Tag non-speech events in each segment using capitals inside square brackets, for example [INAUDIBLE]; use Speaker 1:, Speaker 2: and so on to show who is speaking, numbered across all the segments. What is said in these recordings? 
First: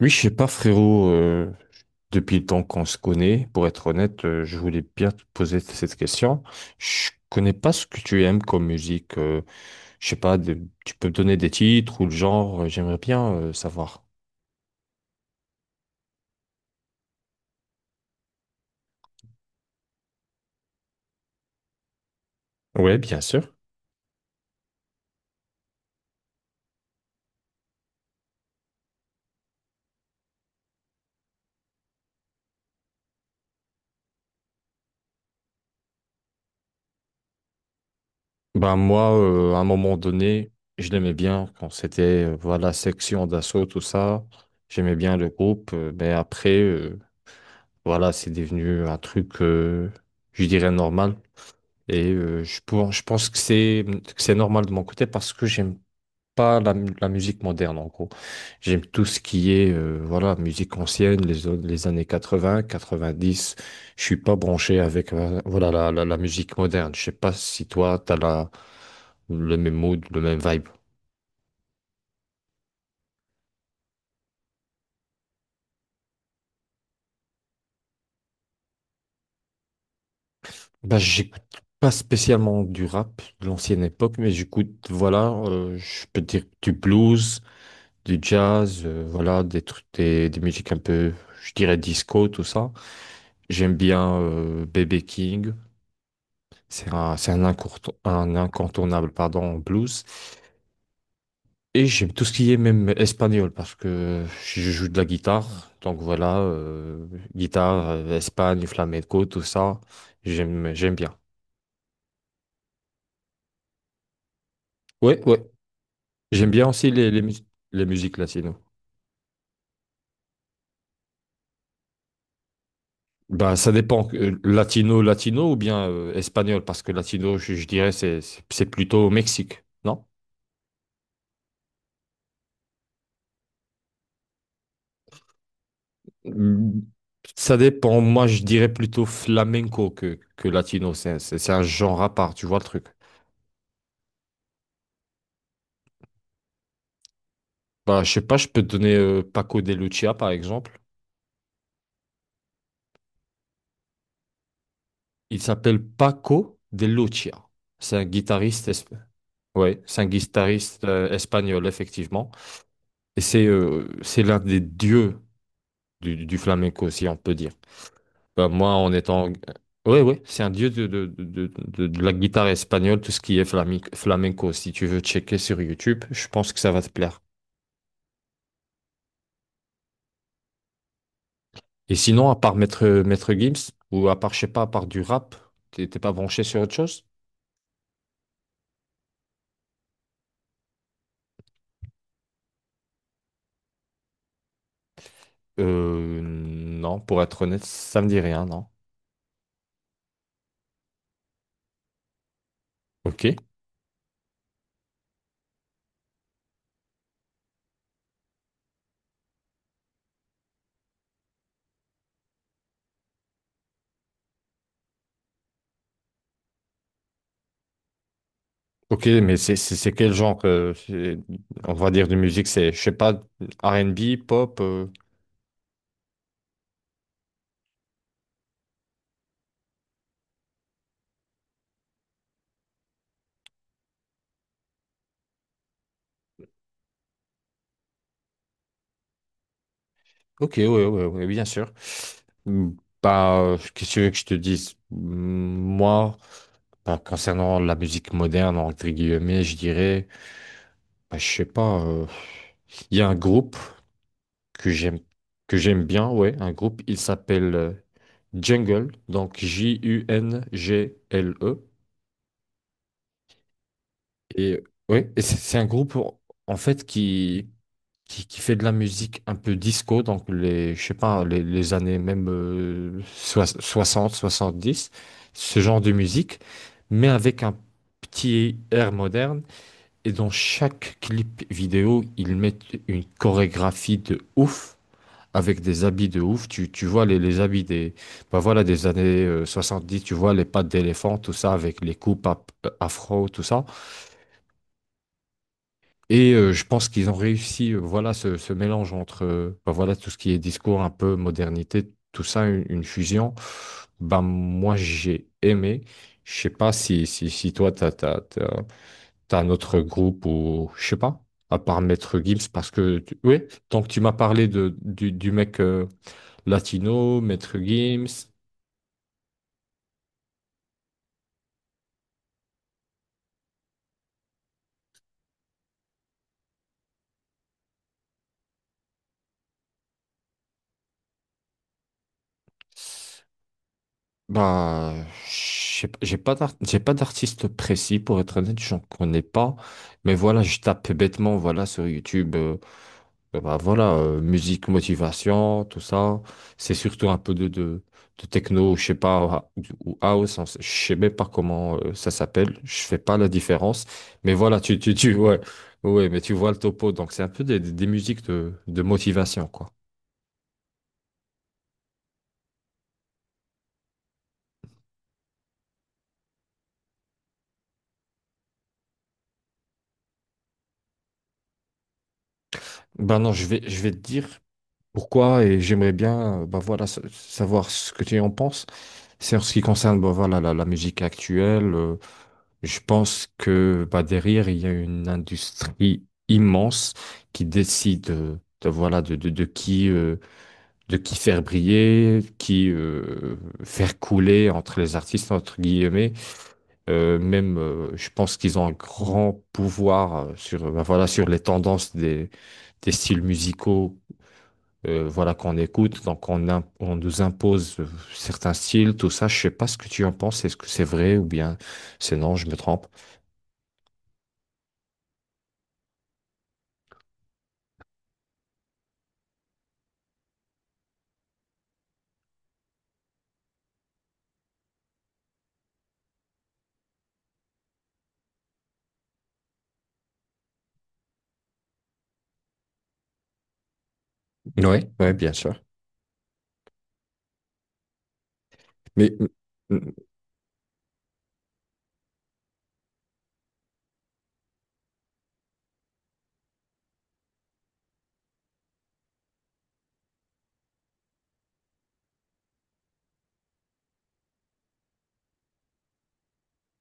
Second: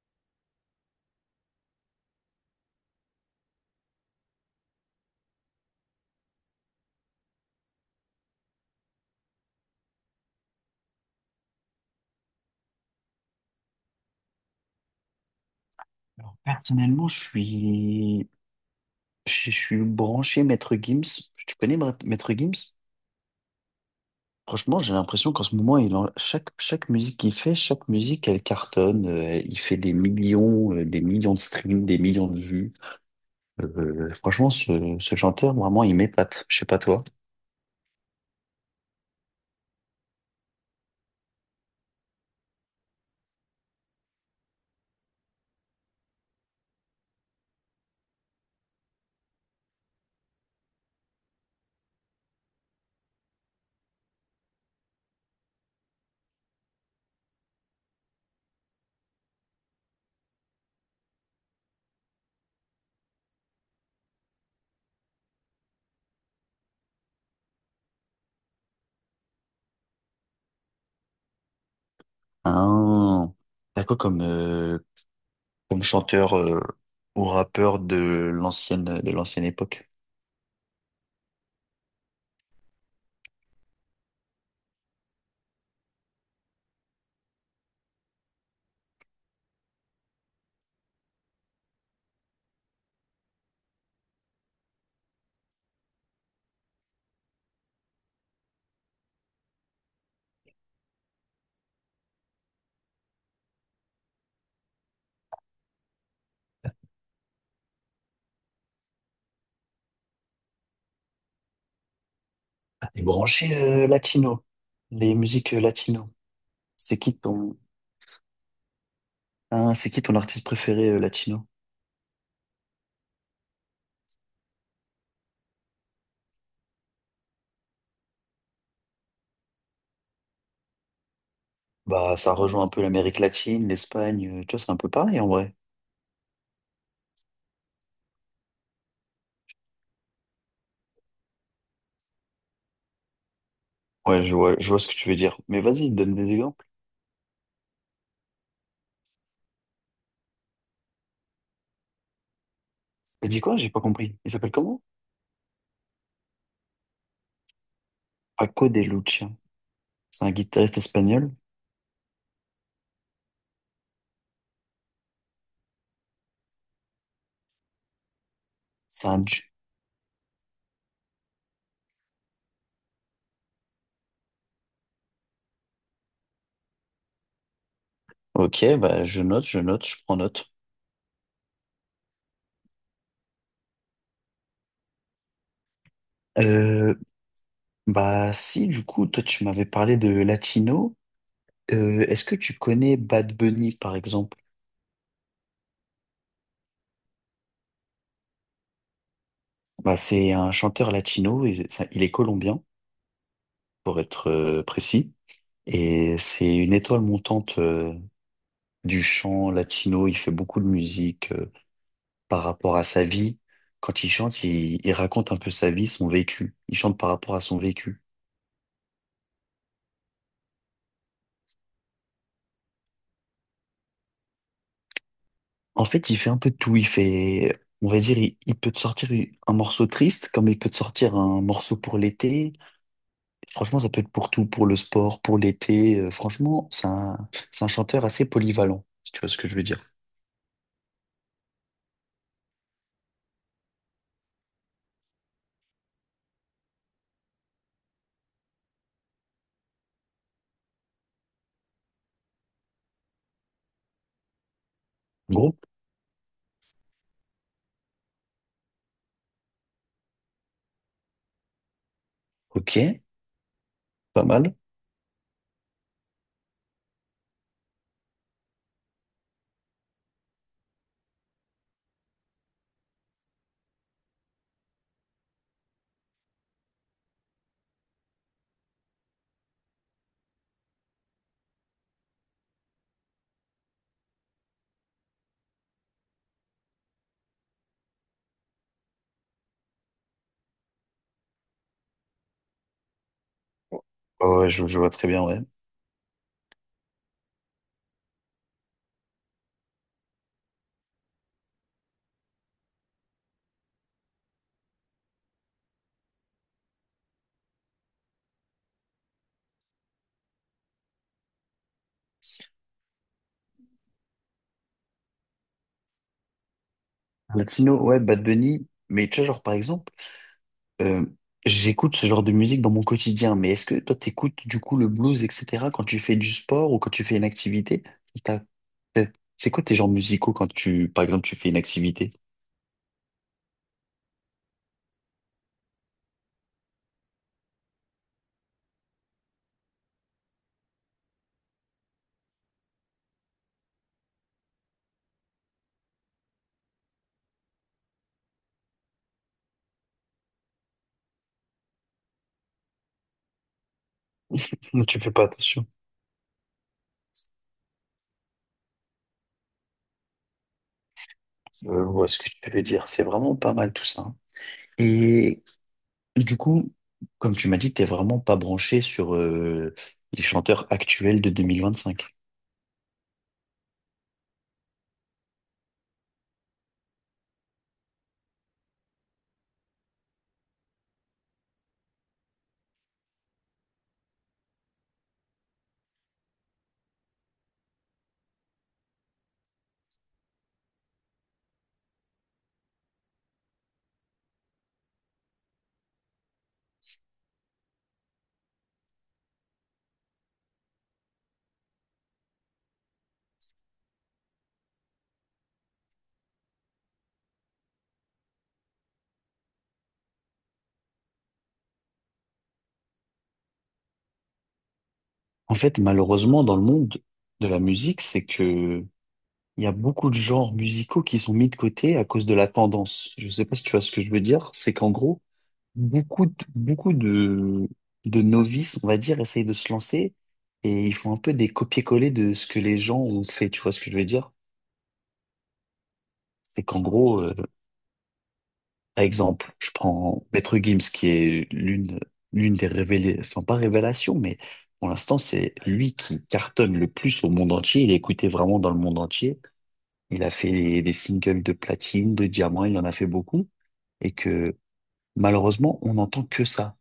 Speaker 1: Oui, je sais pas, frérot, depuis le temps qu'on se connaît, pour être honnête, je voulais bien te poser cette question. Je connais pas ce que tu aimes comme musique. Je sais pas, tu peux me donner des titres ou le genre, j'aimerais bien savoir.
Speaker 2: Alors, personnellement, je suis branché Maître Gims. Tu connais Maître Gims?
Speaker 1: Ouais, bien sûr.
Speaker 2: Franchement, j'ai l'impression qu'en ce moment, chaque musique qu'il fait, chaque musique, elle cartonne. Il fait des millions de streams, des millions de vues. Franchement, ce chanteur, vraiment, il m'épate. Je sais pas toi.
Speaker 1: Ben moi, à un moment donné, je l'aimais bien quand c'était voilà Section d'Assaut, tout ça. J'aimais bien le groupe, mais après, voilà, c'est devenu un truc, je dirais normal. Et je pense que c'est normal de mon côté parce que j'aime pas la musique moderne en gros. J'aime tout ce qui est voilà, musique ancienne, les années 80, 90. Je suis pas branché avec voilà, la musique moderne. Je sais pas si toi, tu as le même mood, le même vibe.
Speaker 2: Hein, t'as quoi comme, comme chanteur ou rappeur de l'ancienne époque?
Speaker 1: Bah, j'écoute pas spécialement du rap de l'ancienne époque, mais j'écoute, voilà, je peux dire du blues, du jazz, voilà, des trucs, des musiques un peu, je dirais disco, tout ça. J'aime bien B.B. King, c'est un, un incontournable, pardon, en blues. Et j'aime tout ce qui est même espagnol parce que je joue de la guitare, donc voilà, guitare, Espagne, flamenco, tout ça, j'aime bien.
Speaker 2: T'es branché latino, les
Speaker 1: Ouais, ouais,
Speaker 2: musiques latino.
Speaker 1: j'aime bien aussi
Speaker 2: C'est qui ton...
Speaker 1: les musiques latino.
Speaker 2: Ah, c'est qui ton artiste préféré latino?
Speaker 1: Ben, ça dépend, latino, latino ou bien espagnol, parce que latino, je dirais, c'est plutôt au Mexique, non?
Speaker 2: Bah, ça rejoint un peu l'Amérique latine, l'Espagne, tu vois, c'est un peu pareil en vrai.
Speaker 1: Mm, Ça dépend, moi je dirais plutôt flamenco que latino, c'est un genre à part, tu vois le truc.
Speaker 2: Ouais, je vois ce que tu veux dire. Mais vas-y, donne des exemples.
Speaker 1: Bah, je sais pas, je peux te donner Paco de Lucia par exemple.
Speaker 2: T'as dit quoi? J'ai pas compris. Il s'appelle comment?
Speaker 1: Il s'appelle Paco de Lucia. C'est un guitariste,
Speaker 2: Paco de
Speaker 1: esp-
Speaker 2: Lucia.
Speaker 1: Ouais, c'est un
Speaker 2: C'est un guitariste
Speaker 1: guitariste
Speaker 2: espagnol.
Speaker 1: espagnol, effectivement. Et c'est l'un des dieux du flamenco, si on peut dire. Bah, moi, en
Speaker 2: C'est un...
Speaker 1: étant...
Speaker 2: du-
Speaker 1: Oui, oui, c'est un dieu de la guitare espagnole, tout ce qui est flamenco. Si tu veux checker sur YouTube, je pense que ça va te plaire.
Speaker 2: Ok, bah, je note, je note, je prends note.
Speaker 1: Et sinon, à part Maître Gims, ou à part, je sais pas, à part du rap, t'es pas branché sur autre
Speaker 2: Euh,
Speaker 1: chose?
Speaker 2: Bah, si, du coup, toi, tu m'avais parlé de latino. Est-ce que tu connais Bad Bunny, par exemple?
Speaker 1: Non, pour être honnête, ça me dit rien, non.
Speaker 2: Bah, c'est un chanteur latino, il est colombien,
Speaker 1: Ok.
Speaker 2: pour être précis. Et c'est une étoile montante du chant latino. Il fait beaucoup de musique par rapport à sa vie. Quand il chante, il raconte un peu sa vie, son vécu. Il chante par rapport à son vécu.
Speaker 1: Ok, mais c'est quel genre, on va dire, de musique? C'est, je sais pas, R&B pop.
Speaker 2: En fait, il fait un peu de tout. Il fait, on va dire, il peut te sortir un morceau triste, comme il peut te sortir un morceau pour l'été. Franchement, ça peut être pour tout, pour le sport, pour l'été. Franchement, c'est un chanteur assez polyvalent, si tu vois ce que je veux dire.
Speaker 1: Ok, oui, oui, oui, bien sûr. Hmm, Bah, qu'est-ce que tu veux que je te dise? Moi, bah, concernant la musique moderne, entre guillemets, je dirais, bah, je sais pas, il y a un groupe que j'aime,
Speaker 2: Gros,
Speaker 1: que j'aime bien, ouais, un groupe, il s'appelle Jungle, donc Jungle.
Speaker 2: ok, pas mal.
Speaker 1: Et ouais, et c'est un groupe en fait qui, qui fait de la musique un peu disco, donc les je sais pas les années même 60, 70, ce genre de musique, mais avec un petit air moderne. Et dans chaque clip vidéo, ils mettent une chorégraphie de ouf. Avec des habits de ouf, tu vois les habits des, bah voilà, des années dix, tu vois les pattes d'éléphant, tout ça, avec les coupes afro, tout ça.
Speaker 2: Ouais, ouais, je vois très bien, ouais.
Speaker 1: Et je pense qu'ils ont réussi, voilà, ce mélange entre, ben voilà, tout ce qui est discours, un peu modernité, tout ça, une fusion. Ben, moi, j'ai aimé. Je sais pas si toi, t'as un autre groupe ou, je sais pas, à part Maître Gims, parce que, oui, tant que tu m'as parlé de, du mec latino, Maître
Speaker 2: Latino, ouais,
Speaker 1: Gims.
Speaker 2: Bad Bunny. Mais tu vois, genre, par exemple, euh, j'écoute ce genre de musique dans mon quotidien. Mais est-ce que toi, t'écoutes du coup le blues, etc., quand tu fais du sport ou quand tu fais une activité? T'as- t'as- C'est quoi tes genres musicaux quand tu, par exemple, tu fais une activité?
Speaker 1: Bah, je sais pas, j'ai pas d'artiste précis pour être honnête, j'en connais pas. Mais voilà, je tape bêtement, voilà, sur YouTube, bah voilà, musique, motivation, tout ça. C'est surtout un peu de techno, je sais pas, ou house, je sais même pas comment ça s'appelle. Je fais pas la différence. Mais voilà,
Speaker 2: [LAUGHS] Tu fais pas
Speaker 1: ouais,
Speaker 2: attention.
Speaker 1: ouais, mais tu vois le topo. Donc c'est un peu des, des musiques de motivation, quoi.
Speaker 2: Je vois ce que tu veux dire. C'est vraiment pas mal tout ça, hein. Et du coup, comme tu m'as dit, t'es vraiment pas branché sur les chanteurs actuels de 2025.
Speaker 1: Ben non, je vais te dire pourquoi et j'aimerais bien bah voilà savoir ce que tu en penses. C'est en ce qui concerne bah voilà la musique actuelle. Je pense que bah derrière il y a une industrie immense qui décide de, voilà de de qui faire briller, qui faire couler entre les artistes entre guillemets. Même je pense qu'ils ont un grand pouvoir sur bah voilà sur les tendances des styles musicaux voilà, qu'on écoute, donc on nous impose certains styles, tout ça. Je sais pas ce que tu en penses, est-ce que c'est vrai ou bien c'est non, je me trompe.
Speaker 2: En fait, malheureusement, dans le monde de la musique, c'est que il y a beaucoup de genres musicaux qui sont mis de côté à cause de la tendance. Je sais pas si tu vois ce que je veux dire. C'est qu'en gros, beaucoup de, beaucoup de, de novices, on va dire, essayent de se lancer et ils font un peu des copier-coller de ce que les gens ont fait. Tu vois ce que je veux dire?
Speaker 1: Oui, ouais, bien sûr.
Speaker 2: C'est qu'en gros, euh, Par
Speaker 1: Mais
Speaker 2: exemple, je
Speaker 1: mm,
Speaker 2: prends Maître Gims, qui est l'une des révélations, enfin pas révélation, mais pour l'instant, c'est lui qui cartonne le plus au monde entier. Il est écouté vraiment dans le monde entier. Il a fait des singles de platine, de diamant, il en a fait beaucoup. Et que malheureusement, on n'entend que ça.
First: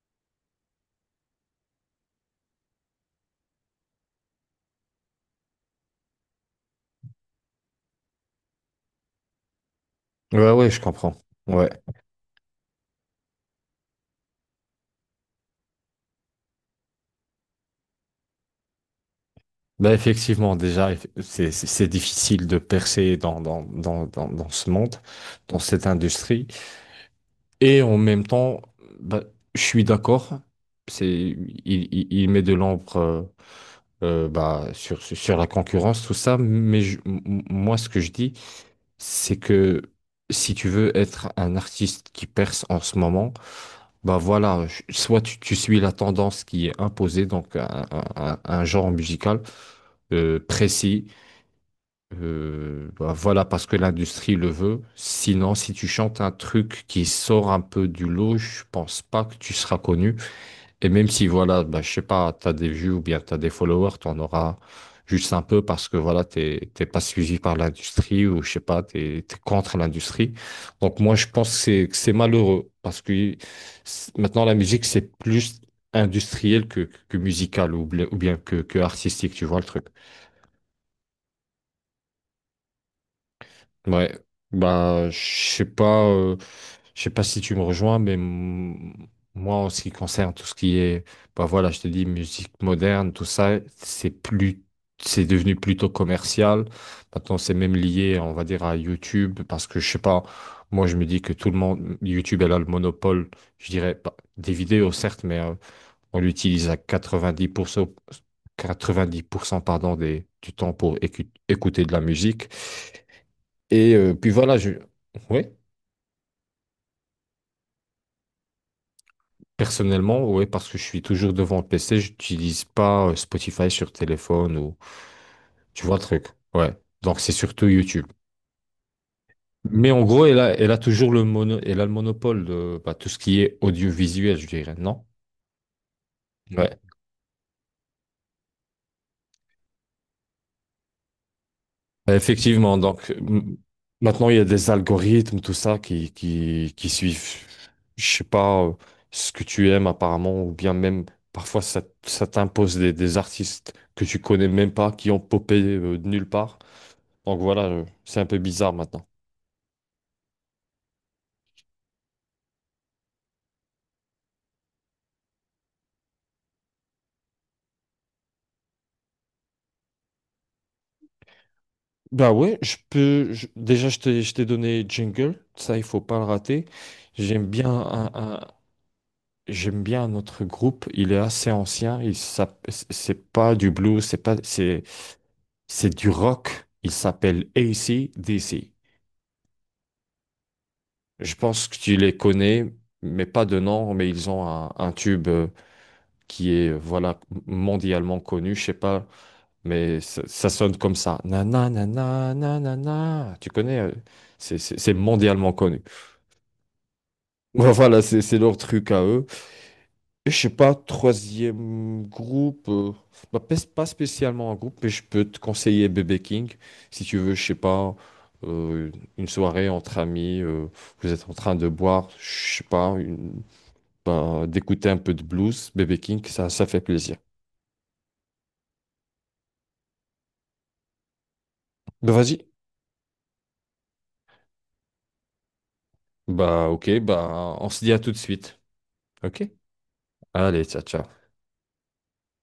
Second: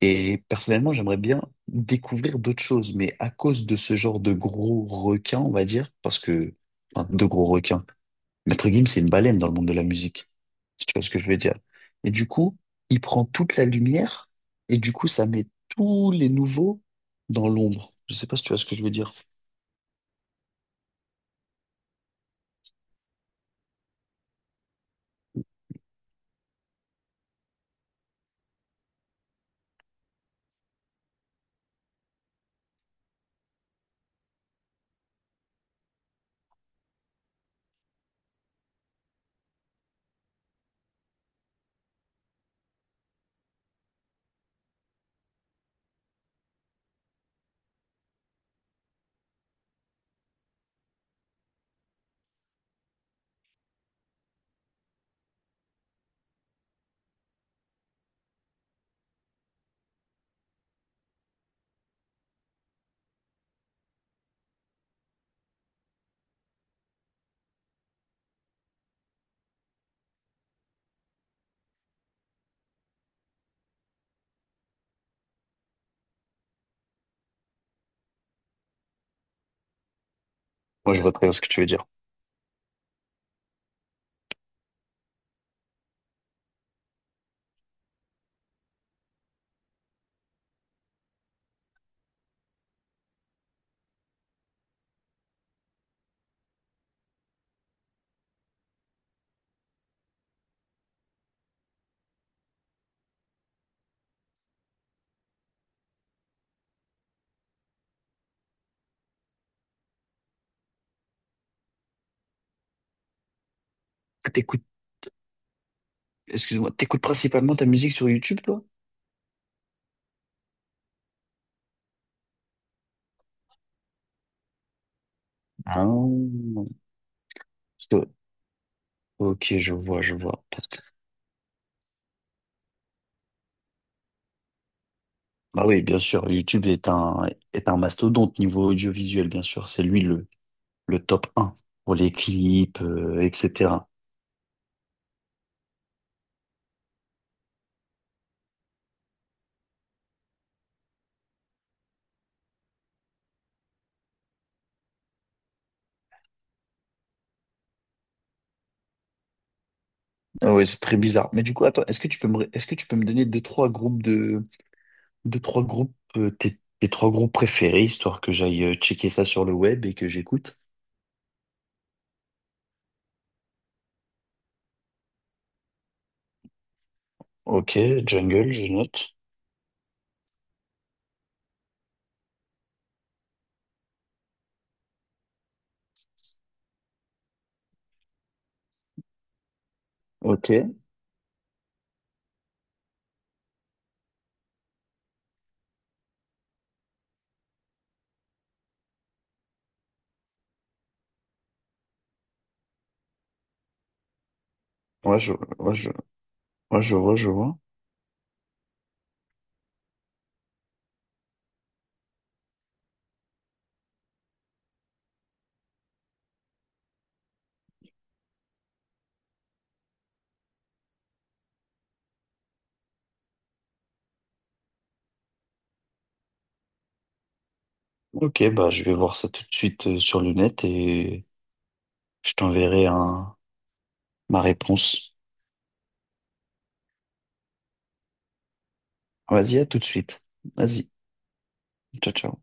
Speaker 2: Et personnellement, j'aimerais bien découvrir d'autres choses, mais à cause de ce genre de gros requins, on va dire, parce que, enfin, de gros requins, Maître Gims, c'est une baleine dans le monde de la musique,
Speaker 1: ouais, ouais, je
Speaker 2: si tu vois ce
Speaker 1: comprends.
Speaker 2: que je veux dire.
Speaker 1: Ouais.
Speaker 2: Et du coup, il prend toute la lumière, et du coup, ça met tous les nouveaux dans l'ombre. Je sais pas si tu vois ce que je veux dire.
Speaker 1: Bah effectivement, déjà, c'est difficile de percer dans ce monde, dans cette industrie. Et en même temps, bah, je suis d'accord. C'est, il met de l'ombre bah, sur la concurrence, tout ça. Mais moi, ce que je dis, c'est que si tu veux être un artiste qui perce en ce moment, bah voilà, soit tu suis la tendance qui est imposée, donc un genre musical précis bah voilà, parce que l'industrie le veut. Sinon, si tu chantes un truc qui sort un peu du lot, je pense pas que tu seras connu. Et même si, voilà, bah, je sais pas, t'as des vues ou bien t'as des followers, t'en auras juste un peu parce que, voilà, t'es pas suivi par l'industrie ou, je sais pas, t'es contre l'industrie. Donc, moi, je pense que c'est malheureux parce que maintenant, la musique, c'est plus industriel que musical ou, ou bien que artistique, tu vois le truc.
Speaker 2: Moi, je vois très bien ce que tu veux dire.
Speaker 1: Ouais, bah sais pas, euh, je sais pas si tu me rejoins, mais moi en ce qui concerne tout ce qui est, bah voilà, je te dis musique moderne, tout ça, c'est devenu plutôt commercial. Maintenant, c'est même lié, on va dire, à YouTube, parce que je sais pas, moi je me dis que tout le monde, YouTube elle a le monopole, je dirais, pas des vidéos certes, mais on l'utilise à 90%, 90% pardon des, du temps pour écouter de la musique. Et puis voilà,
Speaker 2: T'écoutes,
Speaker 1: je... ouais,
Speaker 2: excuse-moi, t'écoutes principalement ta musique sur YouTube, toi?
Speaker 1: personnellement, ouais, parce que je suis toujours devant le PC, j'utilise pas Spotify sur téléphone ou
Speaker 2: Ah,
Speaker 1: tu vois le truc. Ouais. Donc c'est surtout
Speaker 2: parce
Speaker 1: YouTube.
Speaker 2: que- ok, je
Speaker 1: Mais
Speaker 2: vois,
Speaker 1: en
Speaker 2: je
Speaker 1: gros,
Speaker 2: vois. Parce
Speaker 1: elle a
Speaker 2: que,
Speaker 1: toujours le mono, elle a le monopole de bah, tout ce qui est audiovisuel, je dirais, non?
Speaker 2: bah oui, bien sûr, YouTube
Speaker 1: Ouais.
Speaker 2: est un mastodonte niveau audiovisuel, bien sûr. C'est lui le top un pour les
Speaker 1: Effectivement,
Speaker 2: clips,
Speaker 1: donc
Speaker 2: etc.
Speaker 1: maintenant il y a des algorithmes, tout ça qui, qui suivent, je sais pas, ce que tu aimes apparemment, ou bien même parfois ça, ça t'impose des artistes que tu connais même pas, qui ont popé de nulle part. Donc voilà, c'est un peu bizarre maintenant.
Speaker 2: Ah ouais, c'est très bizarre. Mais du coup, attends, est-ce que tu peux me donner deux, trois groupes, euh, tes trois groupes préférés, histoire que j'aille checker ça sur le web et que j'écoute?
Speaker 1: Bah ouais, je peux. Déjà, je t'ai donné Jingle, ça il faut pas le rater. J'aime bien
Speaker 2: Ok,
Speaker 1: un, un-
Speaker 2: jungle, je note.
Speaker 1: J'aime bien un autre groupe. Il est assez ancien. C'est pas du blues, c'est pas, c'est du rock. Il s'appelle AC/DC.
Speaker 2: Ok,
Speaker 1: Je pense que tu les connais, mais pas de nom, mais ils ont un tube qui est voilà mondialement connu, je sais pas, mais ça sonne comme ça. Na na na na na na na. Tu connais, c'est
Speaker 2: ouais, je,
Speaker 1: mondialement
Speaker 2: ouais,
Speaker 1: connu.
Speaker 2: je, ouais, je vois, je
Speaker 1: [LAUGHS]
Speaker 2: vois.
Speaker 1: Voilà, c'est leur truc à eux. Et je sais pas, troisième groupe, bah, pas spécialement un groupe, mais je peux te conseiller Bébé King si tu veux, je sais pas, euh, une soirée entre amis, vous êtes en train de boire, je sais pas, bah, d'écouter un peu de blues, Bébé King, ça fait plaisir.
Speaker 2: Ok, bah, je vais voir ça tout de suite sur le net et
Speaker 1: Bah
Speaker 2: je
Speaker 1: vas-y.
Speaker 2: t'enverrai un, ma réponse.
Speaker 1: Bah ok, bah on se dit à tout de suite. Ok?
Speaker 2: Vas-y, à tout de suite.
Speaker 1: Allez, ciao,
Speaker 2: Vas-y,
Speaker 1: ciao.
Speaker 2: ciao, ciao.